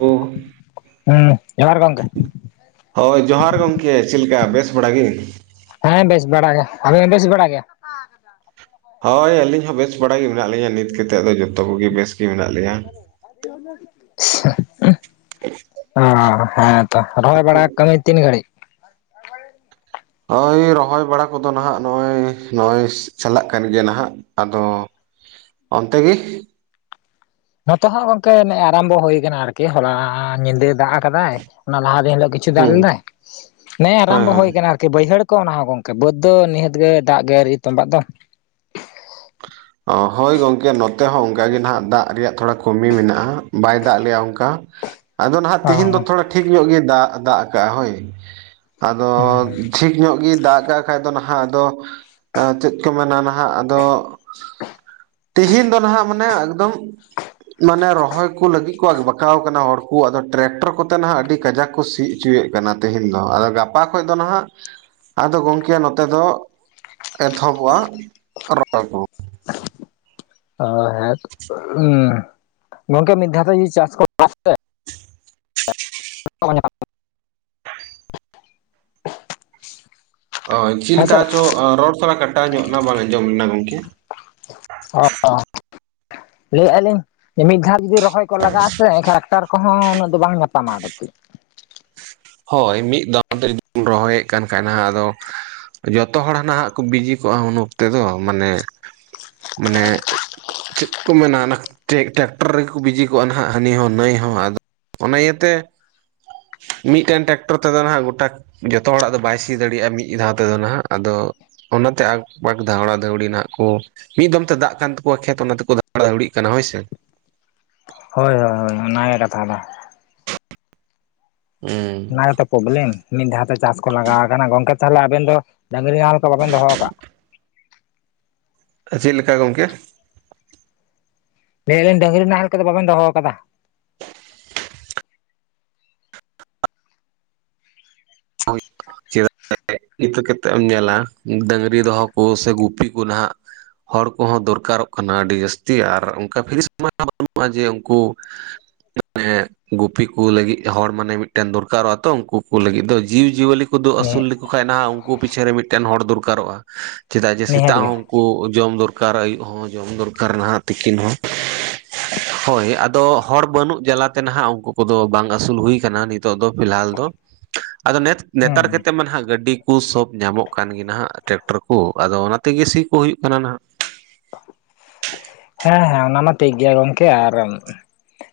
ᱦᱳᱭ ᱦᱩᱸ ᱡᱚᱦᱟᱨ ᱜᱚᱢᱠᱮ ᱦᱳᱭ ᱡᱚᱦᱟᱨ ᱜᱚᱝᱠᱮ ᱪᱮᱫ ᱞᱮᱠᱟ ᱵᱮᱥ ᱵᱟᱲᱟ ᱜᱮ? ᱦᱮᱸ ᱵᱮᱥ ᱵᱟᱲᱟᱜ ᱜᱮ ᱟᱵ ᱵᱮᱥ ᱵᱟᱲᱟᱜ ᱜᱮ᱾ [unintelligible] ᱦᱳᱭ ᱟᱹᱞᱤᱧ ᱦᱚᱸ ᱵᱮᱥ ᱵᱟᱲᱟ ᱜᱮ ᱢᱮᱱᱟᱜ ᱞᱤᱧᱟᱹ ᱱᱤᱛ ᱠᱟᱛᱮᱫ ᱫᱚ ᱡᱚᱛᱚ ᱠᱚᱜᱮ ᱵᱮᱥ ᱜᱮ ᱢᱮᱱᱟᱜ ᱞᱮᱭᱟ᱾ [inaudible] [inaudible] ᱚ ᱦᱮᱸ ᱛᱚ ᱨᱚᱦᱚᱭ ᱵᱟᱲ ᱠᱟᱹᱢᱤ ᱛᱤᱱ ᱜᱷᱟᱹᱲᱤᱡ? ᱱᱚᱜᱼᱚᱭ ᱨᱚᱦᱚᱭ ᱵᱟᱲᱟ ᱠᱚᱫᱚ ᱱᱟᱦᱟᱜ ᱱᱚᱜᱼᱚᱭ ᱱᱚᱜᱼᱚᱭ ᱪᱟᱞᱟᱜ ᱠᱟᱱ ᱜᱮᱭᱟ ᱱᱟᱦᱟᱜ᱾ ᱟᱫᱚ ᱚᱱᱛᱮ ᱜᱮ᱾ ᱱᱚᱛᱮ ᱦᱚᱸᱜ ᱜᱚᱝᱠᱮ ᱱᱮ ᱮ ᱟᱨᱟᱢᱵᱚ ᱦᱩᱭ ᱠᱟᱱᱟ ᱟᱨᱠᱤ, ᱦᱚᱞᱟ ᱧᱤᱫᱟᱹ ᱫᱟᱜ ᱟᱠᱟᱫᱟᱭ ᱚᱱᱟ ᱞᱟᱦᱟ ᱨᱮᱱᱟᱜ ᱫᱚ ᱠᱟᱡ ᱪᱷᱩ ᱫᱟᱜ, ᱦᱩᱸ ᱱᱮᱸ ᱦᱳᱭ ᱟᱨᱟᱢᱵᱚ ᱦᱳᱭ ᱦᱩᱭ ᱟᱠᱟᱱᱟ ᱾ ᱵᱟᱹᱭᱦᱟᱹᱲ ᱠᱚ ᱚᱱᱟ ᱦᱚᱸ ᱜᱚᱝᱠᱮ, ᱵᱟᱹᱫᱽ ᱫᱚ ᱱᱤᱦᱟᱹᱛ ᱜᱮ ᱫᱟᱜ ᱜᱮᱨ ᱛᱚᱢᱵᱟᱜ ᱫᱚ ᱾ ᱦᱚᱭ ᱜᱚᱢᱠᱮ ᱱᱚᱛᱮ ᱦᱚᱸ ᱚᱱᱠᱟᱜ ᱜᱮ ᱱᱟᱦᱟᱜ ᱫᱟᱜ ᱨᱮᱭᱟᱜ ᱛᱷᱚᱲᱟ ᱠᱚᱢᱤ ᱢᱮᱱᱟᱜᱼᱟ ᱵᱟᱭ ᱫᱟᱜ ᱞᱮᱭᱟ ᱚᱱᱠᱟ, ᱟᱫᱚ ᱱᱟᱦᱟᱜ ᱚ ᱛᱤᱦᱤᱧ ᱫᱚ ᱛᱷᱚᱲᱟ ᱴᱷᱤᱠ ᱧᱚᱜ ᱜᱮ ᱫᱟᱜ ᱫᱟᱜ ᱠᱟᱜ ᱦᱚᱭ, ᱟᱫᱚ ᱴᱷᱤᱠ ᱧᱚᱜ ᱜᱮᱭ ᱫᱟᱜ ᱠᱟᱜ ᱵᱟᱠᱷᱟᱡ ᱫᱚ ᱱᱟᱦᱟᱜ ᱟᱫᱚ, ᱪᱮᱫ ᱠᱚ ᱢᱮᱱᱟ ᱱᱟᱦᱟᱜ ᱟᱫᱚ ᱛᱤᱦᱤᱧ ᱫᱚ ᱱᱟᱦᱟᱜ ᱢᱟᱱᱮ ᱮᱠᱫᱚᱢ ᱢᱟᱱᱮ ᱨᱚᱦᱚᱭ ᱠᱚ ᱞᱟᱹᱜᱤᱫ ᱠᱚ ᱵᱟᱠᱟᱣ ᱟᱠᱟᱱᱟ ᱦᱚᱲᱠᱩ ᱟᱫᱚ ᱴᱮᱨᱮᱠᱴᱚᱨ ᱠᱚᱛᱮ ᱱᱟᱦᱟᱜ ᱟᱹᱰᱤ ᱠᱟᱡᱟᱠ ᱠᱚ ᱥᱤ ᱦᱚᱪᱚᱭᱮᱫ ᱠᱟᱱᱟ ᱛᱮᱦᱮᱧ ᱫᱚ, ᱜᱟᱯᱟ ᱠᱷᱚᱱ ᱫᱚ ᱱᱟᱦᱟᱜ ᱟᱫᱚ ᱜᱚᱢᱠᱮ ᱱᱚᱛᱮ ᱫᱚ ᱮᱛᱚᱦᱚᱵᱚᱜᱼᱟ [unintelligible] ᱠᱚ ᱾ ᱚ ᱦᱮᱸ ᱜᱚᱢᱠᱮ ᱢᱤᱫ ᱫᱷᱟᱣ ᱛᱮ ᱪᱟᱥ ᱠᱚ [unintelligible] [unintelligible] ᱪᱮᱫ ᱦᱮᱸ ᱥᱮ ᱞᱮᱠᱟ ᱪᱚ ᱨᱚᱲ ᱛᱚᱲᱟ ᱠᱟᱴᱟᱣ ᱧᱚᱜ ᱱᱟ ᱵᱟᱝ ᱟᱸᱡᱚᱢ ᱞᱮᱱᱟ ᱜᱚᱝᱠᱮ ᱾ ᱚ ᱞᱟᱹᱭᱮᱜᱼᱟ ᱞᱤᱧ, ᱢᱤᱫ ᱫᱷᱟᱣ ᱡᱩᱫᱤ ᱨᱚᱦᱚᱭ ᱠᱚ ᱞᱟᱜᱟᱜᱼᱟ ᱥᱮ ᱮᱱᱠᱷᱟᱱ [unintelligible] ᱠᱚᱦᱚᱸ ᱩᱱᱟᱹᱜ ᱫᱚ ᱵᱟᱝ ᱧᱟᱯᱟᱢᱟ ᱾ ᱦᱚᱭ ᱢᱤᱫ ᱫᱷᱟᱣ ᱛᱮ ᱡᱩᱫᱤᱚᱱ ᱨᱚᱦᱚᱭᱮᱫ ᱠᱷᱟᱱ ᱟᱫᱚ ᱡᱚᱛᱚ ᱦᱚᱲ ᱦᱟᱱᱟᱜ ᱠᱚ ᱵᱤᱡᱤ ᱠᱚᱜᱼᱟ ᱩᱱ ᱚᱠᱛᱚ ᱫᱚ ᱢᱟᱱᱮ, ᱢᱟᱱᱮ ᱪᱮᱫ ᱠᱚ ᱢᱮᱱᱟ ᱚᱱᱟ ᱴᱟᱠᱴᱚᱨ ᱨᱮᱜᱮ ᱠᱚ ᱵᱤᱡᱤ ᱠᱚᱜᱼᱟ ᱱᱟᱦᱟᱜ ᱦᱟᱹᱱᱤ ᱦᱚᱸ ᱱᱟᱹᱭ ᱦᱚᱸ ᱾ ᱚᱱᱟ ᱤᱭᱟᱹᱛᱮ ᱢᱤᱫᱴᱮᱱ ᱴᱮᱠᱴᱚᱨ ᱛᱮᱫᱚ ᱱᱟᱦᱟᱜ ᱜᱚᱴᱟ ᱡᱚᱛᱚ ᱦᱚᱲᱟᱜ ᱫᱚ ᱵᱟᱭ ᱥᱤ ᱫᱟᱲᱮᱭᱟᱜᱼᱟ ᱢᱤᱫ ᱫᱷᱟᱣ ᱛᱮᱫᱚ ᱱᱟᱦᱟᱜ ᱾ ᱟᱫᱚ ᱚᱱᱟᱛᱮ ᱟᱠ ᱵᱟᱠ ᱫᱷᱟᱣᱲᱟ ᱫᱷᱟᱹᱣᱲᱤ ᱱᱟᱦᱟᱜ ᱠᱚ ᱾ ᱢᱤᱫ ᱫᱚᱢ ᱛᱮ ᱫᱟᱜ ᱠᱟᱱ ᱛᱟᱠᱚᱣᱟ ᱠᱷᱮᱛ ᱚᱱᱟ ᱛᱮᱠᱚ ᱫᱷᱟᱣᱲᱟ ᱫᱷᱟᱹᱣᱲᱤᱜ ᱠᱟᱱᱟ ᱦᱚᱭ ᱥᱮ ᱾ ᱦᱚᱭ ᱦᱚᱭ ᱦᱚᱭ ᱚᱱᱟ ᱜᱮ ᱠᱟᱛᱷᱟ ᱫᱚ ᱾ ᱦᱩᱸ ᱚᱱᱟ ᱜᱮᱛᱚ [unintelligible] ᱢᱤᱫ ᱫᱷᱟᱣᱛᱮ ᱪᱟᱥ ᱠᱚ ᱞᱟᱜᱟᱣ ᱟᱠᱟᱱᱟ ᱾ ᱜᱚᱝᱠᱮ ᱛᱟᱦᱚᱞᱮ ᱟᱵᱮᱱ ᱫᱚ ᱰᱝᱜᱨᱤ ᱱᱟᱮᱞ ᱠᱚ ᱵᱟᱵᱮᱱ ᱫᱚᱦᱚ ᱟᱠᱟᱜ ᱾ ᱪᱮᱫ ᱞᱮᱠᱟ ᱜᱚᱝᱠᱮ? ᱞᱟᱹᱭᱟᱞᱤᱧ ᱰᱝᱜᱨᱤ ᱱᱟᱦᱮᱞ ᱠᱚᱫᱚ ᱵᱟᱵᱮᱱ ᱫᱚᱦᱚ ᱟᱠᱟᱫᱟ? [unintelligible] ᱪᱮᱫᱟᱜ [unintelligible] ᱤᱛᱟᱹ ᱠᱟᱛᱮᱫ ᱮᱢ ᱧᱮᱞᱟ ᱰᱝᱜᱨᱤ ᱫᱚᱦᱚ ᱠᱚ ᱥᱮ ᱜᱩᱯᱤ ᱠᱚ ᱱᱟᱦᱱᱟᱜ ᱦᱚᱲ ᱠᱚᱦᱚᱸ ᱫᱚᱨᱠᱟᱨᱚᱜ ᱠᱟᱱᱟ ᱟᱹᱰᱤ ᱡᱟᱹᱥᱛᱤ ᱟᱨ ᱚᱱᱠᱟ ᱯᱷᱤᱨᱤᱥ ᱢᱟ ᱵᱟᱹᱱᱩᱜᱼᱟ ᱡᱮ ᱩᱱᱠᱩ ᱢᱟᱱᱮ ᱜᱩᱯᱤ ᱠᱚ ᱞᱟᱹᱜᱤᱫ ᱦᱚᱲ ᱢᱟᱱᱮ ᱢᱤᱫᱴᱮᱱ ᱫᱚᱨᱠᱟᱨᱚᱜᱼᱟ ᱛᱚ ᱩᱱᱠᱩ ᱠᱚ ᱞᱟᱹᱜᱤᱫ ᱫᱚ ᱡᱤᱵᱽ ᱡᱤᱭᱟᱹᱞᱤ ᱠᱚ ᱫᱚ ᱱᱤᱦᱟᱹ ᱟᱹᱥᱩᱞ ᱞᱮᱠᱚ ᱠᱷᱟᱱᱡ ᱱᱟᱦᱟᱜ ᱩᱱᱠᱩ ᱯᱤᱪᱷᱮ ᱨᱮ ᱢᱤᱫᱴᱮᱱ ᱦᱚᱲ ᱫᱚᱨᱠᱟᱨᱚᱜᱼᱟ ᱾ ᱪᱮᱫᱟᱜ ᱡᱮ ᱱᱤᱦᱟᱹᱛ ᱥᱮᱛᱟᱜ ᱜᱮ ᱦᱚᱸ ᱠᱚ ᱡᱚᱢ ᱫᱚᱨᱠᱟᱨ ᱟᱹᱭᱩᱵ ᱦᱚᱸ ᱡᱚᱢ ᱫᱚᱨᱠᱟᱨ ᱱᱟᱦᱟᱜ ᱛᱤᱠᱤᱱ ᱦᱚᱸ ᱾ ᱦᱚᱭ ᱟᱫᱚ ᱦᱚᱲ ᱵᱟᱹᱱᱩᱜ ᱡᱟᱞᱟᱛᱮ ᱱᱟᱦᱟᱜ ᱩᱱᱠᱩ ᱠᱚᱫᱚ ᱵᱟᱝ ᱟᱹᱥᱩᱞ ᱦᱩᱭ ᱟᱠᱟᱱᱟ ᱱᱤᱛᱚᱜ ᱫᱚ ᱯᱷᱤᱞᱦᱟᱞ ᱫᱚ ᱾ ᱟᱫᱚ ᱱᱮᱛ ᱱᱮᱛᱟᱨ ᱦᱩᱸ ᱠᱟᱛᱮᱫ ᱢᱟ ᱱᱟᱦᱟᱜ ᱜᱟᱹᱰᱤ ᱠᱩ ᱥᱚᱵ ᱧᱟᱢᱚᱜ ᱠᱟᱱ ᱜᱮ ᱱᱟᱦᱟᱜ ᱴᱮᱠᱴᱚᱨ ᱠᱚ ᱟᱫᱚ ᱚᱱᱟ ᱛᱮᱜᱮ ᱥᱤ ᱠᱚ ᱦᱩᱭᱩᱜ ᱠᱟᱱᱟ ᱱᱟᱦᱟᱜ ᱾ ᱦᱮᱸ ᱦᱮᱸ ᱚᱱᱟ ᱢᱟ ᱴᱷᱤᱠ ᱜᱮᱭᱟ ᱜᱚᱢᱠᱮ ᱟᱨ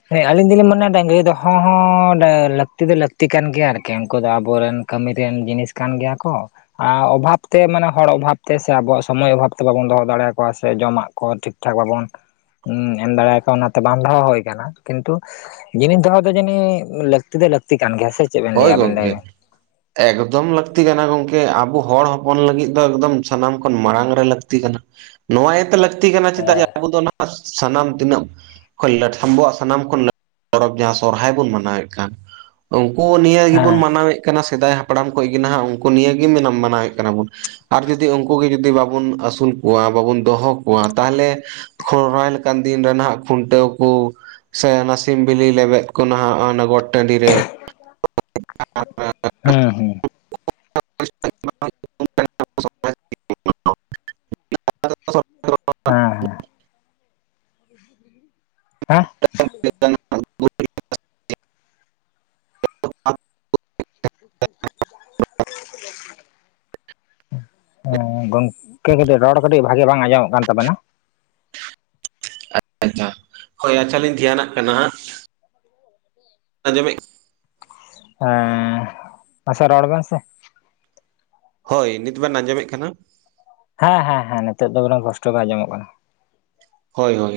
ᱦᱮ ᱟᱹᱞᱤᱧ ᱫᱚᱞᱤᱧ ᱢᱚᱱᱮ ᱫᱟ ᱰᱟᱹᱝᱜᱨᱤ ᱫᱚᱦᱚ ᱦᱚᱸ [unintelligible] ᱞᱟᱹᱠᱛᱤ ᱫᱚ ᱞᱟᱹᱠᱛᱤ ᱠᱟᱱ ᱜᱮᱭᱟ ᱟᱨᱠᱤ ᱩᱱᱠᱩ ᱫᱚ ᱟᱵᱚᱨᱮᱱ ᱠᱟᱹᱢᱤ ᱨᱮᱱ ᱡᱤᱱᱤᱥ ᱠᱟᱱ ᱜᱮᱭᱟ ᱠᱚ ᱾ ᱚᱵᱷᱟᱵ ᱛᱮ ᱢᱟᱱᱮ ᱦᱚᱲ ᱚᱵᱷᱟᱵ ᱛᱮ ᱥᱮ ᱟᱵᱚᱣᱟᱜ ᱥᱚᱢᱚᱭ ᱚᱵᱷᱟᱵ ᱛᱮ ᱵᱟᱵᱚᱱ ᱫᱚᱦᱚ ᱫᱟᱲᱮᱭᱟ ᱠᱚᱣᱟ ᱥᱮ ᱡᱚᱢᱟᱜ ᱠᱚ ᱴᱷᱤᱠ ᱴᱷᱟᱠ ᱵᱟᱵᱚᱱ ᱮᱢ ᱫᱟᱲᱮᱠᱚᱣᱟ ᱚᱱᱟᱛᱮ ᱵᱟᱝ ᱫᱚᱦᱚ ᱦᱩᱭ ᱟᱠᱟᱱᱟ ᱠᱤᱱᱛᱩ ᱡᱤᱱᱤᱥ ᱫᱚᱦᱚ ᱫᱚ ᱡᱟᱹᱱᱤ ᱞᱟᱹᱠᱛᱤ ᱫᱚ ᱞᱟᱹᱛᱤ ᱠᱟᱱ ᱜᱮᱭᱟ ᱥᱮ? ᱪᱮᱫ ᱵᱮᱱ ᱦᱚᱭ ᱞᱟᱹᱭᱟ ᱟᱵᱮᱱ ᱞᱟᱹᱭ ᱜᱚᱢᱠᱮ ᱵᱮᱱ ᱾ ᱮᱠᱫᱚᱢ ᱞᱟᱹᱠᱛᱤ ᱠᱟᱱᱟ ᱜᱚᱝᱠᱮ ᱟᱵᱚ ᱦᱚᱲ ᱦᱚᱯᱚᱱ ᱞᱟᱹᱜᱤᱫ ᱫᱚ ᱮᱠᱫᱚᱢ ᱥᱟᱱᱟᱢ ᱠᱷᱚᱱ ᱢᱟᱲᱟᱝ ᱨᱮ ᱞᱟᱹᱠᱛᱤ ᱠᱟᱱᱟ ᱾ ᱱᱚᱣᱟ ᱤᱭᱟᱹᱛᱮ ᱞᱟᱹᱠᱛᱤ ᱠᱟᱱᱟ ᱪᱮᱫᱟᱜ ᱟᱵᱚ ᱫᱚ [unintelligible] ᱥᱟᱱᱟᱢ ᱛᱤᱱᱟᱹᱜ ᱟᱵᱚᱣᱟᱜ ᱥᱟᱱᱟᱢ ᱠᱷᱚᱱ [unintelligible] ᱯᱚᱨᱚᱵ ᱡᱟᱦᱟᱸ ᱥᱚᱨᱦᱟᱭ ᱵᱚᱱ ᱢᱟᱱᱟᱣᱮᱫ ᱠᱟᱱ ᱾ ᱠᱚ ᱱᱤᱭ ᱦᱮᱸ ᱜᱮᱵᱚᱱ ᱢᱟᱱᱟᱣᱮᱫ ᱠᱟᱱᱟ ᱥᱮᱫᱟᱭ ᱦᱟᱯᱲᱟᱢ ᱠᱚ ᱜᱮ ᱱᱟᱦᱟᱜ ᱩᱱᱠᱩ ᱱᱤᱭᱟᱹᱜᱮ ᱢᱟᱱᱟᱣᱮᱫ ᱠᱟᱱᱟ ᱵᱚᱱ ᱾ ᱟᱨ ᱡᱩᱫᱤ ᱩᱱᱠᱩ ᱜᱮ ᱡᱩᱫᱤ ᱵᱟᱵᱚᱱ ᱟᱹᱥᱩᱞ ᱠᱚᱣᱟ ᱵᱟᱵᱚᱱ ᱫᱚᱦᱚ ᱠᱚᱣᱟ ᱛᱟᱦᱚᱞᱮ ᱥᱚᱨᱦᱟᱭ ᱞᱮᱠᱟᱱ ᱫᱤᱱ ᱨᱮ ᱦᱟᱜ ᱠᱷᱩᱱᱴᱟᱹᱣ ᱠᱚ ᱥᱮ ᱚᱱᱟ ᱥᱤᱢ ᱵᱤᱞᱤ ᱞᱮᱵᱮᱫ ᱠᱚ ᱱᱟᱦᱟᱜ ᱚᱱᱟ ᱜᱚᱴ ᱴᱟᱺᱰᱤ ᱨᱮ᱾ ᱦᱮᱸ ᱦᱮᱸ ᱾ [unintelligible] [unintelligible] ᱦᱮᱸ ᱦᱮᱸ [inaudible] ᱦᱮᱸ ᱾ [unintelligible] [unintelligible] ᱦᱮᱸ ᱜᱚᱝᱠᱮ ᱠᱟᱹᱴᱤᱡ ᱨᱚᱲ ᱠᱟᱹᱴᱤᱡ ᱵᱷᱟᱜᱤ ᱵᱟᱝ ᱟᱸᱡᱚᱢᱚᱜ ᱠᱟᱱ ᱛᱟᱵᱮᱱᱟ ᱾ [unintelligible] ᱟᱪᱪᱷᱟ ᱦᱚᱭ ᱟᱪᱪᱷᱟ ᱞᱤᱧ ᱫᱷᱮᱭᱟᱱᱟᱜ ᱠᱟᱱᱟ ᱦᱟᱸᱜ ᱾ ᱟᱸᱡᱚᱢᱮᱜ ᱦᱮᱸ ᱢᱟᱥᱮ ᱨᱚᱲ ᱵᱮᱱ ᱥᱮ ᱾ ᱦᱚᱭ ᱱᱤᱛ ᱵᱮᱱ ᱟᱸᱡᱚᱢᱮᱫ ᱠᱟᱱᱟ? ᱦᱮᱸ ᱦᱮᱸ ᱦᱮᱸ ᱱᱤᱛᱚ ᱫᱚ ᱩᱱᱟᱜ ᱠᱚᱥᱴᱚ ᱵᱟᱝ ᱟᱸᱚᱢᱚᱜ ᱠᱟᱱᱟ ᱾ ᱦᱚᱭ ᱦᱚᱭ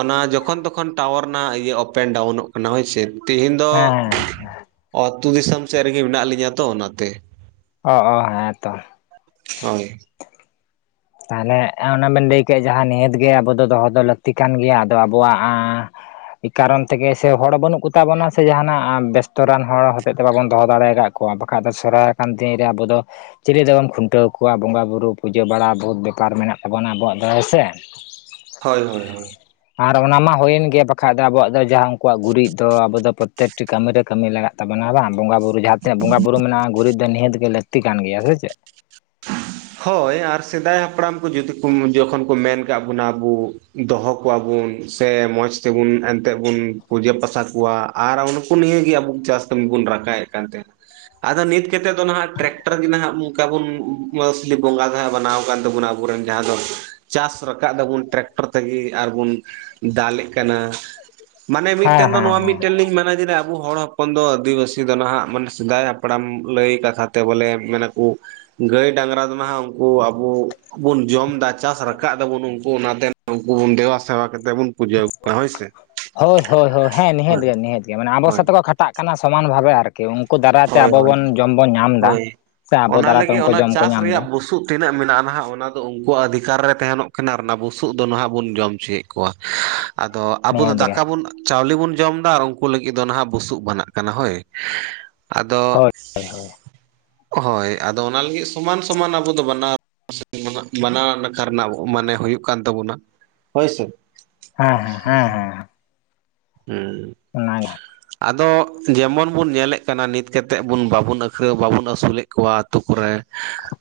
ᱚᱱᱟ ᱡᱚᱠᱷᱚᱱ ᱛᱚᱠᱷᱚᱱ ᱴᱟᱣᱟᱨ ᱨᱮᱱᱟᱜ ᱤᱭᱟᱹ ᱚᱯᱮᱱ- ᱰᱟᱣᱩᱱᱚᱜ ᱠᱟᱱᱟ ᱦᱚᱭ ᱪᱮ ᱾ ᱛᱮᱦᱤᱧ ᱫᱚ ᱦᱮᱸ ᱦᱮᱸ ᱟᱹᱛᱩ ᱫᱤᱥᱚᱢ ᱥᱮᱫ ᱨᱮᱜᱮ ᱢᱮᱱᱟᱜ ᱞᱤᱧᱟ ᱛᱚ ᱚᱱᱟᱛᱮ ᱾ ᱚ ᱦᱚ ᱦᱮᱸ ᱛᱚ ᱾ ᱦᱚᱭ ᱾ ᱛᱟᱦᱚᱞᱮ ᱚᱱᱟ ᱵᱮᱱ ᱞᱟᱹᱭ ᱠᱮᱫ ᱡᱟᱦᱟᱸ ᱱᱤᱦᱟᱹᱛ ᱜᱮ ᱟᱵᱚ ᱫᱚ ᱫᱚᱦᱚ ᱫᱚ ᱞᱟᱹᱠᱛᱤ ᱠᱟᱱ ᱜᱮᱭᱟ ᱟᱫᱚ ᱟᱵᱚᱣᱟᱜ ᱠᱟᱨᱚᱱ ᱛᱮᱜᱮ ᱥᱮ ᱦᱚᱲ ᱵᱟᱹᱱᱩᱜ ᱠᱚ ᱛᱟᱵᱚᱱᱟ ᱥᱮ, ᱡᱟᱦᱟᱱᱟᱜ ᱵᱮᱥᱛᱚᱚᱨᱟᱱ ᱦᱚᱲ ᱦᱚᱛᱮᱡ ᱛᱮ ᱵᱟᱵᱚᱱ ᱫᱚᱦᱚ ᱫᱟᱲᱮ ᱠᱟ ᱠᱚᱣᱟ ᱾ ᱵᱟᱠᱷᱟᱡ ᱫᱚ ᱥᱚᱨᱦᱟᱭ ᱟᱠᱟᱱ ᱫᱤᱱ ᱨᱮ ᱟᱵᱚ ᱫᱚ ᱪᱤᱞᱤ ᱫᱚᱵᱚᱱ ᱠᱷᱩᱱᱴᱟᱹᱣ ᱠᱚᱣᱟ ᱵᱚᱸᱜᱟ ᱵᱩᱨᱩ ᱯᱩᱡᱟᱹ ᱵᱟᱲᱟ ᱵᱚᱦᱩᱛ ᱵᱮᱯᱟᱨ ᱢᱮᱱᱟᱜ ᱛᱟᱵᱚᱱᱟ ᱟᱵᱚᱣᱟᱜ ᱫᱚ ᱦᱮ ᱥᱮ ᱾ ᱦᱚᱭ ᱦᱚᱭ ᱦᱚᱭ ᱾ ᱟᱨ ᱚᱱᱟ ᱢᱟ ᱦᱩᱭᱮᱱ ᱜᱮᱭᱟ ᱵᱟᱠᱷᱟᱡ ᱫᱚ ᱟᱵᱚᱣᱟᱜ ᱫᱚ ᱡᱟᱦᱟᱸ ᱩᱱᱠᱩᱣᱟᱜ ᱜᱩᱨᱤᱡ ᱫᱚ ᱟᱵᱚ ᱫᱚ ᱯᱨᱚᱛᱮᱠᱴᱤ ᱠᱟᱹᱢᱤ ᱨᱮ ᱠᱟᱹᱢᱤ ᱞᱟᱜᱟᱜ ᱛᱟᱵᱚᱱᱟ ᱵᱟᱝ ᱵᱚᱸᱜᱟ ᱵᱩᱨᱩ ᱡᱟᱦᱟᱸ ᱛᱤᱱᱟᱹᱜ ᱵᱚᱸᱜᱟ ᱵᱩᱨᱩ ᱢᱮᱱᱟᱜᱼᱟ ᱜᱩᱨᱤᱡ ᱫᱚ ᱱᱤᱟᱹᱛ ᱜᱮ ᱞᱟᱹᱠᱛᱤ ᱠᱟᱱ ᱜᱮᱭᱟ ᱥᱮ ᱪᱮᱫ ᱾ [inaudible] ᱦᱚᱭ ᱟᱨ ᱥᱮᱫᱟᱭ ᱦᱟᱯᱲᱟᱢ ᱠᱚ ᱡᱤᱫᱤ ᱡᱚᱠᱷᱚᱱ ᱠᱚ ᱢᱮᱱ ᱠᱟᱜ ᱵᱚᱱᱟ ᱟᱵᱚ ᱫᱚᱦᱚ ᱠᱚᱣᱟᱵᱩᱱ ᱥᱮ ᱢᱚᱸᱡᱽ ᱛᱮᱵᱩᱱ ᱮᱱᱛᱮ ᱵᱩᱱ ᱯᱩᱡᱟᱹ ᱯᱟᱥᱟ ᱠᱚᱣᱟ ᱟᱨ ᱩᱱᱠᱩ ᱱᱤᱭᱮ ᱟᱵᱚ ᱪᱟᱥ ᱠᱟᱹᱢᱤ ᱵᱚᱱ ᱨᱟᱠᱟᱵᱮᱫ ᱠᱟᱱ ᱛᱟᱦᱮᱱᱟ ᱾ ᱟᱫᱚ ᱱᱤᱛ ᱠᱟᱛᱮᱫ ᱫᱚ ᱱᱟᱦᱟᱜ ᱴᱨᱟᱠᱴᱟᱨ ᱜᱮ ᱱᱟᱦᱟᱜ ᱚᱱᱠᱟ ᱵᱩᱱ ᱢᱟᱥᱞᱤ ᱵᱚᱸᱜᱟ ᱡᱟᱦᱟᱸ ᱵᱮᱟᱱᱟᱣ ᱟᱠᱟᱱ ᱛᱟᱵᱚᱱᱟ ᱾ ᱟᱵᱚᱨᱮᱱ ᱡᱟᱦᱟᱸ ᱫᱚ ᱪᱟᱥ ᱨᱟᱠᱟᱵ ᱫᱟᱵᱚᱱ ᱴᱨᱟᱠᱴᱚᱨ ᱛᱮᱜᱮ ᱟᱨ ᱵᱚᱱ ᱫᱟᱞᱮᱜ ᱠᱟᱱᱟ ᱾ ᱢᱟᱱᱮ ᱦᱮᱸ ᱢᱤᱫᱴᱮᱱ ᱫᱚ ᱦᱮᱸ ᱱᱚᱣᱟ ᱢᱤᱫ ᱦᱮᱸ ᱢᱤᱫᱴᱮᱱ ᱞᱤᱧ ᱢᱮᱱᱟ ᱡᱮ ᱟᱵᱚ ᱦᱚᱲ ᱦᱚᱯᱚᱱ ᱫᱚ ᱟᱹᱫᱤᱵᱟᱹᱥᱤ ᱫᱚ ᱱᱟᱦᱟᱜ ᱢᱟᱱ ᱥᱮᱫᱟᱭ ᱦᱟᱯᱲᱟᱢ ᱞᱟᱹᱭ ᱠᱟᱛᱷᱟ ᱛᱮ ᱵᱚᱞᱮ ᱢᱮᱱ ᱟᱠᱚ ᱜᱟᱹᱭ ᱰᱟᱝᱨᱟ ᱫᱚ ᱱᱟᱦᱟᱜ ᱩᱱᱠᱩ ᱟᱵᱩ ᱵᱩᱱ ᱡᱚᱢ ᱫᱟ ᱪᱟᱥ ᱨᱟᱠᱟᱵ ᱫᱟᱵᱩᱱ ᱩᱱᱠᱩ ᱚᱱᱟᱛᱮ ᱩᱱᱠᱩ ᱵᱚᱱ ᱫᱮᱵᱟ-ᱥᱮᱵᱟ ᱠᱟᱛᱮᱫ ᱵᱚᱱ ᱯᱩᱡᱟᱹ ᱠᱚᱣᱟ ᱦᱳᱭ ᱥᱮ ᱦᱚᱭ ᱦᱚᱭ ᱦᱚᱭ ᱦᱮᱸ ᱱᱤᱦᱟᱹᱛ ᱦᱳᱭ ᱜᱮ ᱱᱤᱦᱟᱹᱛ ᱜᱮ ᱢᱟᱱᱮ ᱟᱵᱚ ᱦᱳᱭ ᱥᱟᱛᱮ ᱵᱚᱱ ᱠᱷᱟᱴᱟᱜ ᱠᱟᱱᱟ ᱾ ᱠᱟᱱᱟ ᱥᱚᱢᱟᱱ ᱵᱷᱟᱵᱮ ᱟᱨᱠᱤ ᱾ ᱩᱱᱠᱩ ᱫᱟᱨᱟᱭ ᱛᱮ ᱦᱳᱭ ᱟᱵᱚ ᱦᱳᱭ ᱵᱚᱱ ᱡᱚᱢ ᱵᱚᱱ ᱧᱟᱢ ᱮᱫᱟ ᱦᱳᱭ ᱥᱮ ᱟᱵᱚ ᱚᱱᱟ ᱫᱟᱨᱟᱭ ᱛᱮ ᱞᱟᱹᱜᱤᱫ ᱩᱱᱠᱩ ᱚᱱᱟ ᱡᱚᱢ ᱠᱚ ᱪᱟᱥ ᱧᱟᱢ ᱮᱫᱟ ᱨᱮᱭᱟᱜ ᱾ ᱵᱩᱥᱩᱵ ᱛᱤᱱᱟᱹᱜ ᱢᱮᱱᱟᱜᱼᱟ ᱱᱟᱦᱟᱜ ᱚᱱᱟ ᱫᱚ ᱩᱱᱠᱩᱣᱟᱜ ᱚᱫᱷᱤᱠᱟᱨ ᱨᱮ ᱛᱟᱦᱮᱱᱚᱜ ᱠᱟᱱᱟ, ᱚᱱᱟ ᱵᱩᱥᱩᱵ ᱫᱚ ᱱᱟᱦᱜ ᱵᱚᱱ ᱡᱚᱢ ᱦᱚᱪᱚᱭᱮᱫ ᱠᱚᱣᱟ ᱾ ᱟᱫᱚ ᱟᱵᱚ ᱫᱚ ᱱᱤᱦᱟᱹᱛ ᱜᱮ ᱫᱟᱠᱟ ᱵᱚᱱ ᱪᱟᱣᱞᱮ ᱵᱚᱱ ᱡᱚᱢ ᱮᱫᱟ ᱟᱨ ᱩᱱᱠᱩ ᱞᱟᱹᱜᱤᱫ ᱫᱚ ᱱᱟᱦᱟᱜ ᱵᱩᱥᱩᱵ ᱵᱮᱱᱟᱜ ᱠᱟᱱᱟ᱾ ᱦᱚᱭ ᱟᱫᱚ ᱦᱳᱭ ᱦᱚᱭ ᱟᱫᱚ ᱚᱱᱟ ᱞᱟᱹᱜᱤᱫ ᱥᱚᱢᱟᱱ ᱥᱚᱢᱟᱱ ᱟᱵᱚ ᱫᱚ ᱵᱟᱱᱟᱨ ᱢᱟᱱᱟ ᱱᱟᱠᱷᱟ ᱨᱮᱱᱟᱜ ᱢᱟᱱᱮ ᱦᱩᱭᱩᱜ ᱠᱟᱱ ᱛᱟᱵᱚᱱᱟ ᱦᱚᱭ ᱥᱮ ᱾ ᱦᱮᱸ ᱦᱮᱸ ᱦᱮᱸ ᱦᱮᱸ ᱾ ᱦᱮᱸ ᱚᱱᱟ [unintelligible] ᱟᱫᱚ ᱡᱮᱢᱚᱱ ᱵᱩᱱ ᱧᱮᱞᱮᱫ ᱠᱟᱱᱟ ᱱᱤᱛ ᱠᱮᱛᱮᱜ ᱵᱩᱱ ᱵᱟᱵᱚᱱ ᱟᱹᱠᱷ ᱵᱟᱵᱚᱱ ᱟᱹᱥᱩᱞᱮᱫ ᱠᱚᱣᱟ ᱟᱛᱩ ᱠᱚᱨᱮᱼᱼ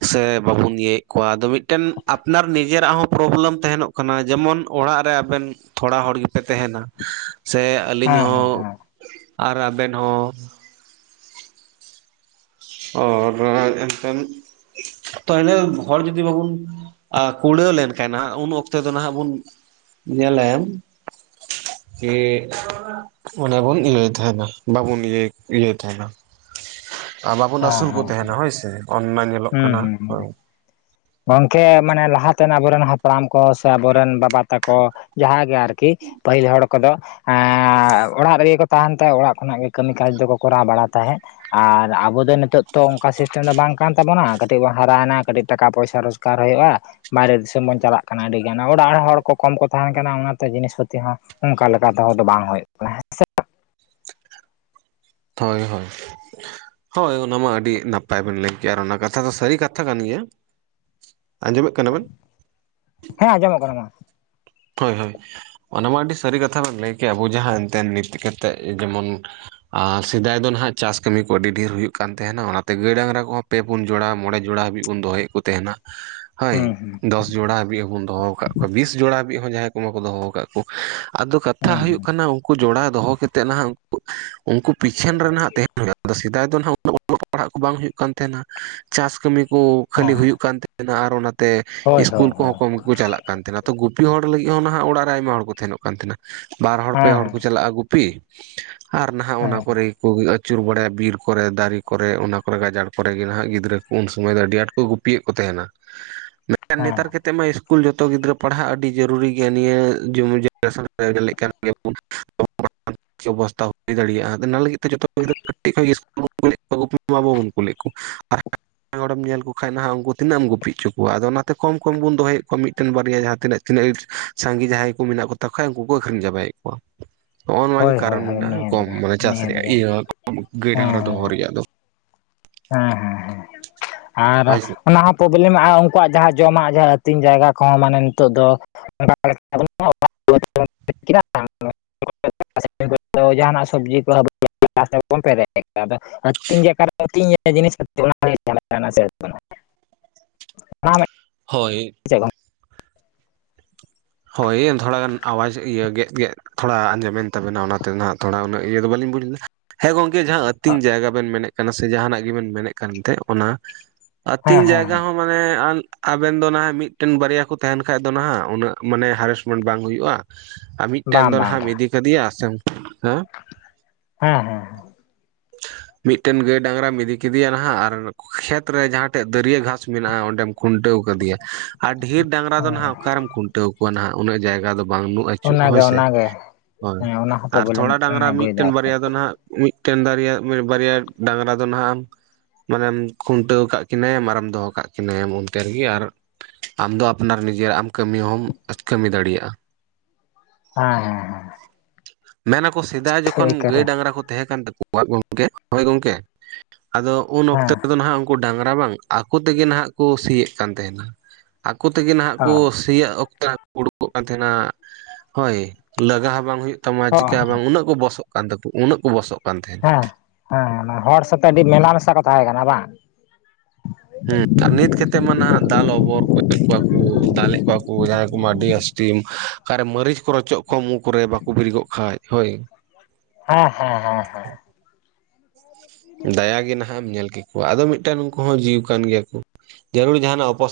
ᱥᱮ ᱵᱟᱵᱚᱱ ᱤᱭᱟᱹᱭᱮᱫ ᱠᱚᱣᱟ ᱟᱫᱚ ᱢᱤᱫᱴᱮᱱ ᱟᱯᱱᱟᱨ ᱱᱤᱡᱮᱨᱟᱜ ᱦᱚᱸ ᱯᱨᱚᱵᱞᱮᱢ ᱛᱟᱦᱮᱱᱚᱜ ᱠᱟᱱᱟ ᱡᱮᱢᱚᱱ ᱚᱲᱟᱜ ᱨᱮ ᱟᱵᱮᱱ ᱛᱷᱚᱲᱟ ᱦᱚᱲ ᱜᱮᱯᱮ ᱛᱟᱦᱮᱱᱟ ᱥᱮ ᱟᱹᱞᱤᱧ ᱦᱮᱸ ᱦᱮᱸ ᱦᱚᱸ ᱦᱮᱸ ᱟᱨ ᱟᱵᱮᱱ ᱦᱚᱸ ᱟᱨ ᱮᱱᱠᱷᱟᱱ ᱛᱟᱦᱚᱞᱮ ᱦᱚᱲ ᱡᱩᱫᱤ ᱵᱟᱵᱚᱱᱼᱼ ᱠᱩᱲᱟᱹᱣ ᱞᱮᱱᱠᱷᱟᱱ ᱩᱱ ᱚᱠᱛᱚ ᱫᱚ ᱱᱟᱦᱟᱸᱜ ᱵᱚᱱ ᱧᱮᱞᱟᱼᱼ ᱮ ᱚᱱᱟ ᱵᱚᱱ ᱤᱭᱟᱹᱭ ᱛᱟᱦᱮᱱᱟ ᱵᱟᱵᱚᱱ ᱤᱭᱟᱹ ᱤᱭᱟᱹᱭ ᱛᱟᱦᱮᱱᱟ᱾ ᱵᱟᱵᱚᱱ ᱦᱮᱸ ᱟᱹᱥᱩᱞ ᱠᱚ ᱦᱮᱸ ᱛᱟᱦᱮᱱᱟ ᱦᱳᱭᱥᱮ ᱚᱱᱱᱟ ᱧᱮᱞᱚᱜ ᱦᱩᱸ ᱠᱟᱱᱟ᱾ ᱦᱩᱸ ᱦᱩᱸ ᱜᱚᱝᱠᱮ ᱢᱟᱱᱮ ᱞᱟᱦᱟᱛᱮ ᱟᱵᱚᱨᱮᱱ ᱦᱟᱯᱲᱟᱢ ᱠᱚ ᱥᱮ ᱟᱵᱚᱨᱮᱱ ᱵᱟᱵᱟ ᱛᱟᱠᱚ ᱡᱟᱦᱟᱸᱭ ᱜᱮ ᱟᱨᱠᱤᱼᱼ ᱯᱟᱹᱦᱤᱞ ᱦᱚᱲ ᱠᱚᱫᱚᱼᱼ ᱚᱲᱟᱜ ᱨᱮᱜᱮ ᱠᱚ ᱛᱟᱦᱮᱱ ᱛᱟᱦᱮᱸ ᱚᱲᱟᱜ ᱠᱷᱚᱱᱟᱜ ᱜᱮ ᱠᱟᱹᱢᱤ ᱠᱟᱡᱽ ᱫᱚᱠᱚ ᱠᱚᱨᱟᱣ ᱵᱟᱲᱟ ᱛᱟᱦᱮᱸᱫ᱾ ᱟᱨ ᱟᱵᱚ ᱫᱚ ᱱᱤᱛᱚᱜ ᱛᱚ ᱚᱱᱠᱟ ᱥᱤᱥᱴᱮᱢ ᱫᱚ ᱵᱟᱝ ᱠᱟᱱ ᱛᱟᱵᱚᱱᱟ ᱠᱟᱹᱴᱤᱡ ᱵᱚᱱ ᱦᱟᱨᱟᱭᱮᱱᱟ ᱠᱟᱹᱴᱤᱡ ᱴᱟᱠᱟ ᱯᱚᱭᱥᱟᱼᱼ ᱨᱳᱡᱽᱜᱟᱨ ᱦᱩᱭᱩᱜᱼᱟ᱾ ᱵᱟᱭᱨᱮ ᱫᱤᱥᱚᱢ ᱵᱚᱱ ᱪᱟᱞᱟᱜ ᱠᱟᱱᱟ ᱟᱹᱰᱤᱜᱟᱱ ᱚᱲᱟᱜ ᱨᱮ ᱦᱚᱲ ᱠᱚ ᱠᱚᱢ ᱠᱚ ᱛᱟᱦᱮ ᱠᱟᱱᱟ ᱚᱱᱟᱛᱮ ᱡᱤᱱᱤᱥ ᱯᱟᱹᱛᱤ ᱦᱚᱸᱼᱼ ᱚᱱᱠᱟ ᱞᱮᱠᱟ ᱛᱮᱦᱚ ᱫᱚ ᱵᱟᱝ ᱦᱩᱭᱩᱜ ᱠᱟᱱᱟ ᱦᱮᱸᱼᱼ ᱦᱳᱭ ᱦᱳᱭ᱾ ᱦᱳᱭ ᱚᱱᱟᱢᱟ ᱟᱹᱰᱤ ᱱᱟᱯᱟᱭ ᱵᱮᱱ ᱞᱟᱹᱭ ᱠᱮᱭᱟ ᱟᱨ ᱚᱱᱟ ᱠᱟᱛᱷᱟ ᱫᱚ ᱥᱟᱹᱨᱤ ᱠᱟᱛᱷᱟ ᱠᱟᱱ ᱜᱮᱭᱟ᱾ ᱟᱸᱡᱚᱢᱮᱫ ᱠᱟᱱᱟ ᱵᱮᱱ? ᱦᱮᱸᱚᱢᱚᱢᱚᱜ ᱠᱟᱱᱟ ᱢᱟ᱾ ᱦᱳᱭ ᱦᱳᱭ ᱚᱱᱟ ᱢᱟ ᱟᱹᱰᱤ ᱥᱟᱹᱨᱤ ᱠᱟᱛᱷᱟ ᱵᱮᱱ ᱞᱟᱹᱭ ᱠᱮᱜ-ᱟ ᱟᱵᱚ ᱡᱟᱦᱟᱸ ᱮᱱᱛᱮ ᱱᱤᱛ ᱠᱟᱛᱮᱫ ᱡᱮᱢᱚᱱᱼᱼ ᱟᱨ ᱥᱮᱫᱟᱭ ᱫᱚ ᱱᱟᱦᱟᱜ ᱪᱟᱥ ᱠᱟᱹᱢᱤ ᱠᱚ ᱟᱹᱰᱤ ᱰᱷᱮᱨ ᱦᱩᱭᱩᱜ ᱠᱟᱱ ᱛᱟᱦᱮᱱᱟ ᱚᱱᱟᱛᱮ ᱜᱟᱹᱭ ᱰᱟᱝᱨᱟ ᱠᱚᱦᱚᱸᱼᱼ ᱯᱮ ᱯᱩᱱ ᱡᱚᱲᱟ ᱢᱚᱬᱮ ᱡᱚᱲᱟ ᱦᱟᱹᱵᱤᱡ ᱵᱚᱱ ᱫᱚᱦᱚᱭᱮᱫ ᱠᱚ ᱛᱟᱦᱮᱱᱟ᱾ [inaudible] ᱦᱳᱭ ᱦᱩᱸ ᱫᱚᱥ ᱡᱚᱲᱟ ᱦᱟᱹᱵᱤᱡ ᱦᱚᱵᱚᱱ ᱫᱚᱦᱚ ᱟᱠᱟᱫ ᱠᱚᱣᱟ ᱵᱤᱥ ᱡᱚᱲᱟ ᱦᱟᱵᱤᱡ ᱦᱚᱸ ᱡᱟᱦᱟᱸᱭ ᱠᱚ ᱢᱟᱠᱚ ᱫᱚᱦᱚ ᱠᱟᱜᱼᱼ ᱠᱚ ᱟᱫᱚ ᱠᱟᱛᱷᱟ ᱦᱩᱸ ᱦᱩᱭᱩᱜ ᱠᱟᱱᱟ ᱩᱱᱼᱼ ᱠᱩ ᱡᱚᱲᱟᱣ ᱫᱚᱦᱚ ᱠᱮᱛᱮᱫ ᱱᱟᱦᱟᱜ ᱩᱱᱠᱩ ᱯᱤᱪᱷᱟᱹᱱ ᱨᱮ ᱱᱟᱦᱟᱜ ᱛᱟᱦᱮᱱ ᱦᱩᱭᱩᱜᱼᱟ ᱟᱫᱚ ᱥᱮᱫᱟᱭ ᱫᱚ ᱱᱟᱦᱟᱜ ᱩᱱᱟᱹᱜᱼᱼ ᱚᱞᱚᱜ ᱯᱟᱲᱦᱟᱜ ᱠᱚ ᱵᱟᱝ ᱦᱩᱭᱩᱜ ᱠᱟᱱ ᱛᱟᱦᱮᱸᱱᱟ ᱪᱟᱥ ᱠᱟᱹᱢᱤᱼᱼ ᱠᱩ ᱦᱩᱸ ᱠᱷᱟᱹᱞᱤ ᱦᱮᱸ ᱦᱩᱭᱩᱜ ᱠᱟᱱ ᱛᱟᱦᱮᱱᱟ ᱟᱨ ᱚᱱᱟᱛᱮ ᱦᱳᱭ ᱤᱥᱠᱩᱞ ᱦᱳᱭ ᱦᱳᱭ ᱠᱚᱦᱚᱸ ᱦᱮᱸ ᱠᱚᱢ ᱜᱮᱠᱚ ᱪᱟᱞᱟᱜ ᱠᱟᱱ ᱛᱟᱦᱮᱱᱟ ᱛᱚ ᱜᱩᱼᱼ ᱜᱩᱯᱤ ᱦᱚᱲ ᱞᱟᱹᱜᱤᱫ ᱦᱚᱸ ᱱᱟᱦᱟᱜ ᱚᱲᱟᱜ ᱨᱮ ᱟᱭᱢᱟ ᱦᱚᱲ ᱠᱚ ᱛᱟᱦᱮᱱᱚᱜ ᱠᱟᱱ ᱛᱟᱦᱮᱸᱱᱟ ᱵᱟᱨ ᱦᱚᱲ ᱯᱮ ᱦᱮᱸ ᱦᱚᱲ ᱠᱩ ᱪᱟᱞᱟᱜᱼᱟ ᱜᱩᱯᱤᱼᱼ ᱟᱨ ᱱᱟᱦᱟᱜ ᱚᱱᱟ ᱦᱮᱸ ᱠᱚᱨᱮᱼᱼ ᱠᱚᱜᱮ ᱟᱹᱪᱩᱨ ᱵᱟᱲᱟᱭᱟ ᱵᱤᱨ ᱠᱚᱨᱮ ᱫᱟᱨᱮ ᱠᱚᱨᱮ ᱚᱱᱟ ᱠᱚᱨᱮ ᱜᱟᱡᱟᱲ ᱠᱚᱨᱮᱜᱮ ᱱᱟᱦᱟᱜ ᱜᱤᱫᱽᱨᱟᱹ ᱠᱚ ᱩᱱ ᱥᱩᱚᱢᱚᱭ ᱫᱚ ᱟᱹᱰᱤ ᱟᱸᱴᱼᱼ ᱠᱚ ᱜᱩᱯᱤᱭᱮᱫ ᱠᱚ ᱛᱟᱦᱮᱸᱱᱟ᱾ [inaudible] ᱢᱮᱱᱠᱷ ᱱᱮᱛᱟᱨ ᱠᱟᱛᱮᱫ ᱢᱟ ᱤᱥᱠᱩᱞ ᱡᱚᱛᱚ ᱜᱤᱫᱽᱨᱟᱹ ᱯᱟᱲᱦᱟᱜ ᱟᱹᱰᱤ ᱡᱟᱹᱨᱩᱨᱤ ᱜᱮᱭᱟ ᱱᱤᱭᱟᱹ ᱡᱩᱢᱤ ᱡᱟᱼᱼ ᱵᱮᱥ ᱚᱱᱠᱟᱜᱮ ᱜᱮᱞᱮᱜ ᱠᱟᱱ ᱜᱮᱭᱟ ᱵᱚᱱ [inaudible] [unintelligible] ᱟᱨ ᱪᱮᱫ ᱚᱵᱚᱥᱛᱷᱟ ᱦᱩᱭ ᱫᱟᱲᱮᱭᱟᱜᱼᱟ ᱟᱫᱚ ᱚᱱᱟ ᱞᱟᱹᱜᱤᱫ ᱛᱮ ᱡᱚᱛᱚ ᱜᱤᱫᱽᱨᱟᱹ ᱠᱟᱹᱴᱤᱡ ᱠᱷᱚᱡᱜᱮ ᱤᱥᱠᱩᱞ ᱠᱚ ᱠᱳᱞᱮᱫ ᱠᱚᱣᱟ ᱜᱩᱯᱤᱼᱼ ᱢᱟ ᱵᱟᱵᱚᱱ ᱠᱳᱞᱮᱜ ᱠᱚ ᱟᱨ ᱼᱼ ᱮᱴᱟᱜ ᱦᱚᱲᱮᱢ ᱧᱮᱞ ᱠᱚ ᱠᱷᱟᱱᱡ ᱱᱟᱦᱟᱜ ᱩᱱᱠᱩ ᱛᱤᱱᱟᱹᱜ ᱮᱢ ᱜᱩᱯᱤ ᱦᱚᱪᱚ ᱠᱚᱣᱟ ᱟᱫᱚ ᱚᱱᱟᱛᱮ ᱠᱚᱢ ᱠᱚᱢ ᱵᱚᱱ ᱫᱚᱦᱚᱭᱮᱫ ᱠᱚᱣᱟ ᱢᱤᱫᱴᱮᱱ ᱵᱟᱨᱭᱟ ᱡᱟᱦᱟᱸ ᱛᱤᱱᱟᱹᱜᱼᱼ ᱛᱤᱱᱟᱹᱜ ᱤᱸᱴ ᱱᱥᱟᱸᱜᱮ ᱡᱟᱦᱟᱸᱭ ᱠᱩ ᱢᱮᱱᱟᱜ ᱠᱚᱛᱟ ᱠᱚ ᱠᱷᱟᱡ ᱩᱱᱠᱩ ᱠᱚ ᱟᱹᱠᱷᱨᱤᱧ ᱪᱟᱵᱟᱭᱮᱫ ᱠᱚᱣᱟ᱾ ᱦᱚᱸᱜᱼᱚ ᱱᱚᱣᱟ ᱜᱮ ᱦᱳᱭ ᱦᱳᱭ ᱠᱟᱨᱚᱱ ᱦᱳᱭ ᱢᱮᱱᱟᱜᱼᱟ ᱱᱤᱦᱟᱹᱛ ᱠᱚᱢ ᱜᱮ ᱢᱟᱱᱮ ᱪᱟᱥ ᱱᱤᱦᱟᱹᱛ ᱨᱮᱭᱟᱜ ᱜᱮ ᱤᱭᱟᱹ ᱠᱚ ᱜᱟᱹᱭ ᱦᱮᱸ ᱦᱮᱸ ᱰᱟᱝᱨᱟ ᱫᱚᱦᱚ ᱨᱮᱭᱟᱜ ᱫᱚ᱾ ᱦᱮᱸ ᱦᱮᱸ ᱦᱮᱸ ᱟᱨ ᱦᱳᱭ ᱥᱮ ᱚᱱᱟᱦᱚᱸᱼᱼ ᱯᱨᱚᱵᱞᱮᱢ ᱢᱟ ᱦᱟᱸᱜ ᱩᱱᱠᱩᱣᱟᱜ ᱡᱟᱦᱟᱸ ᱡᱚᱢᱟᱜ ᱡᱟᱦᱟᱸ ᱟᱹᱛᱤᱧ ᱡᱟᱭᱜᱟ ᱠᱚᱦᱚᱸ ᱢᱟᱱᱮ ᱱᱤᱛᱚᱜ ᱫᱚᱼᱼ [inaudible] ᱡᱟᱦᱟᱱᱟᱜ ᱥᱚᱵᱽᱡᱤ ᱠᱚ ᱦᱟᱹᱵᱤ ᱡᱟᱹᱵᱤ ᱪᱟᱥ ᱛᱮᱜᱮᱵᱚᱱ ᱯᱮᱨᱮᱡ ᱠᱟᱜ-ᱟ ᱟᱫᱚ ᱟᱹᱛᱤᱧ ᱡᱟᱭᱜᱟ ᱨᱮ [inaudible] [unintelligible] ᱦᱳᱭ ᱦᱳᱭ ᱛᱷᱚᱲᱟ ᱜᱟᱱ ᱟᱣᱟᱡᱽ ᱤᱭᱟᱹ ᱜᱮᱫ ᱜᱮᱫ ᱛᱷᱚᱲᱟ ᱟᱸᱡᱚᱢᱮᱱ ᱛᱟᱵᱮᱱᱟ ᱚᱱᱟᱛᱮ ᱱᱟᱦᱟᱜ ᱛᱷᱚᱲᱟ ᱩᱱᱟᱹᱜ ᱤᱭᱟᱹ ᱫᱚ ᱵᱟᱹᱞᱤᱧ ᱵᱩᱡᱽ ᱞᱮᱫᱟ᱾ ᱦᱮᱸ ᱜᱚᱢᱠᱮ ᱡᱟᱸᱦᱟᱸ ᱟᱹᱛᱤᱧ ᱡᱟᱭᱜᱟ ᱵᱮᱱ ᱢᱮᱱᱮᱫ ᱠᱟᱱᱟ ᱥᱮ ᱡᱟᱦᱟᱱᱟᱜ ᱜᱮᱵᱮᱱ ᱢᱮᱱᱮᱫ ᱠᱟᱱ ᱮᱱᱛᱮ ᱚᱱᱟᱼᱼ ᱦᱮᱸ ᱟᱹᱛᱤᱧ ᱡᱟᱭᱜᱟ ᱦᱮᱸ ᱦᱚᱸ ᱢᱟᱱᱮ ᱟᱞ ᱟᱵᱮᱱ ᱫᱚ ᱱᱟᱦᱟᱜ ᱢᱤᱫᱴᱮᱱ ᱵᱟᱨᱭᱟ ᱠᱚ ᱛᱟᱦᱮᱱ ᱠᱷᱟᱡ ᱫᱚ ᱱᱟᱦᱟᱜ ᱩᱱᱟᱹᱜ ᱢᱟᱱᱮ ᱦᱟᱨᱮᱥᱢᱮᱱ ᱵᱟᱝ ᱦᱩᱭᱩᱜᱼᱟ ᱟᱨ ᱢᱤᱫᱴᱮᱱ ᱵᱟᱝ ᱫᱚ ᱵᱟᱝ ᱱᱟᱦᱟᱜ ᱮᱢ ᱵᱟᱝ ᱤᱫᱤ ᱠᱟᱫᱮᱭᱟ ᱥᱮᱢ ᱦᱮᱸ ᱦᱮᱸ ᱦᱮᱸ [unintelligible] [inaudible] ᱢᱤᱫᱴᱮᱱ ᱜᱟᱹᱭ ᱰᱟᱝᱨᱟᱢ ᱤᱫᱤ ᱠᱮᱫᱮᱭᱟ ᱱᱟᱦᱟᱜ ᱟᱨ ᱠᱷᱮᱛ ᱨᱮ ᱡᱟᱦᱟᱸᱴᱷᱮᱡ ᱫᱟᱹᱨᱭᱟᱹ ᱜᱷᱟᱸᱥ ᱢᱮᱱᱟᱜᱼᱟ ᱚᱸᱰᱮᱢ ᱠᱷᱩᱱᱴᱟᱹᱣ ᱠᱟᱫᱮᱭᱟ ᱟᱨ ᱰᱷᱮᱹᱨ ᱰᱟᱝᱨᱟ ᱫᱚ ᱱᱟᱦᱟᱜ ᱚᱠᱟᱨᱮᱢ ᱠᱷᱩᱱᱴᱟᱹᱣ ᱠᱚᱣᱟ ᱱᱟᱦᱟᱜ ᱩᱱᱟᱹᱜ ᱡᱟᱭᱜᱟ ᱫᱚ ᱵᱟᱝ ᱱᱩᱜ ᱯᱟᱹᱪᱩᱜ ᱚᱱᱟᱜᱮ ᱦᱳᱭ ᱥᱮ ᱚᱱᱟᱜᱮ ᱦᱳᱭ ᱦᱮᱸ ᱚᱱᱟ ᱦᱚᱸ ᱟᱨ ᱯᱨᱚᱵᱞᱮᱢ ᱛᱷᱚᱲᱟ ᱰᱟᱝᱨᱟ ᱢᱤᱫᱴᱮᱱ ᱟᱹᱜᱩᱭᱮᱫᱟ ᱟᱨᱠᱤ ᱵᱟᱨᱭᱟ ᱫᱚ ᱱᱟᱦᱟᱜ ᱢᱤᱫ ᱴᱮᱱ ᱫᱟᱨᱮᱭᱟ ᱵᱟᱨᱭᱟ ᱰᱟᱝᱨᱟ ᱫᱚ ᱱᱟᱦᱟᱜ ᱟᱢ ᱢᱟᱱᱮᱢ ᱠᱷᱩᱱᱴᱟᱹᱣ ᱠᱟᱜ ᱠᱤᱱᱟᱹᱭᱟᱢ ᱟᱨᱮᱢ ᱫᱚᱦᱚ ᱠᱟᱜ ᱠᱤᱱᱟᱹᱭᱟᱢ ᱚᱱᱛᱮ ᱨᱮᱜᱤ ᱟᱨ ᱟᱢ ᱫᱚ ᱟᱯᱱᱟᱨ ᱱᱤᱡᱮᱨᱟᱜ ᱮᱢ ᱠᱟᱹᱢᱤ ᱦᱚᱸᱢ ᱠᱟᱹᱢᱤ ᱫᱟᱲᱤᱭᱟᱜᱼᱟ ᱦᱮᱸ ᱦᱮᱸ ᱦᱮᱸ ᱢᱮᱱ ᱟᱠᱚ ᱥᱮᱫᱟᱭ ᱦᱮᱸ ᱡᱚᱠᱷᱚᱱ ᱜᱟᱹᱭ ᱮᱠᱟᱨᱮ ᱰᱟᱝᱨᱟ ᱠᱚ ᱛᱮᱦᱮ ᱠᱟᱱ ᱛᱟᱠ ᱛᱟᱠᱚᱣᱟ ᱜᱚᱢᱠᱮ ᱦᱳᱭ ᱜᱚᱝᱠᱮ ᱟᱫᱚ ᱩᱱ ᱚᱠᱛᱮ ᱦᱮᱸ ᱠᱚᱫᱚ ᱱᱟᱸᱦᱟᱜ ᱩᱱᱠᱩ ᱰᱟᱝᱨᱟ ᱵᱟᱝ ᱟᱠᱚ ᱛᱮᱜᱮ ᱱᱟᱦᱟᱜ ᱠᱚ ᱥᱤᱭᱮᱫ ᱠᱟᱱ ᱛᱟᱦᱮᱸᱱᱟ ᱟᱠᱩ ᱛᱮᱜᱮ ᱱᱟᱦᱟᱜ ᱚ ᱠᱩ ᱥᱤᱭᱜ ᱚᱠᱛᱚ ᱟᱠᱚᱠᱚ ᱩᱰᱩᱠᱚᱜ ᱠᱟᱱ ᱛᱟᱦᱮᱱᱟ ᱦᱳᱭ ᱞᱟᱹᱜᱟ ᱦᱚᱸ ᱵᱟᱝ ᱦᱩᱭᱩᱜ ᱛᱟᱢᱟ ᱚ ᱪᱮᱠᱟ ᱵᱟᱝ ᱩᱱᱟᱹᱜ ᱠᱚ ᱵᱚᱥᱚᱜ ᱠᱟᱱ ᱛᱟᱠᱚ ᱩᱱᱟᱹᱜ ᱠᱚ ᱵᱚᱥᱚᱜ ᱠᱟᱱ ᱛᱟᱦᱮᱸᱫ ᱦᱮᱸ ᱦᱮᱸᱮ ᱚᱱᱟ ᱦᱚᱲ ᱥᱟᱛᱮ ᱟᱹᱰᱤ ᱢᱮᱞᱟ ᱢᱮᱥᱟ ᱠᱚ ᱛᱟᱦᱮᱸ ᱠᱟᱱᱟ ᱵᱟᱝ ᱦᱮᱸ ᱟᱨ ᱱᱤᱛ ᱠᱷᱮᱛᱮᱜ ᱢᱟ ᱱᱟᱦᱟᱜ ᱫᱟᱞ ᱚᱵᱚᱨ ᱜᱚᱡ-ᱮᱫ ᱠᱚᱣᱟ ᱠᱩ ᱫᱟᱞ ᱮᱫ ᱠᱚᱣᱟ ᱠᱩ ᱡᱟᱦᱟᱸᱭ ᱠᱚ ᱢᱟ ᱟᱹᱰᱤ ᱡᱟᱹᱥᱛᱤᱢ ᱚᱠᱟᱨᱮ ᱢᱟᱹᱨᱤᱪ ᱠᱚ ᱨᱚᱪᱚᱜ ᱠᱚᱣᱟ ᱢᱩ ᱠᱚᱨᱮ ᱵᱟᱠᱚ ᱵᱮᱨᱮᱜᱚᱜ ᱠᱷᱟᱡ, ᱦᱳᱭ ᱦᱚᱸ ᱦᱚᱸ ᱦᱚᱸ ᱦᱚᱸ ᱫᱟᱭᱟᱜᱮ ᱱᱟᱦᱟᱜ ᱮᱢ ᱧᱮᱞ ᱠᱮᱜ ᱠᱚᱣᱟ ᱟᱫᱚ ᱢᱤᱫᱴᱟᱝ ᱩᱱᱩᱠᱩ ᱦᱚᱸ ᱡᱤᱣ ᱠᱟᱱ ᱜᱮᱭᱟ ᱠᱩ ᱡᱟᱹᱨᱩᱲ ᱡᱟᱦᱟᱱᱟᱜ ᱚᱯᱚᱥ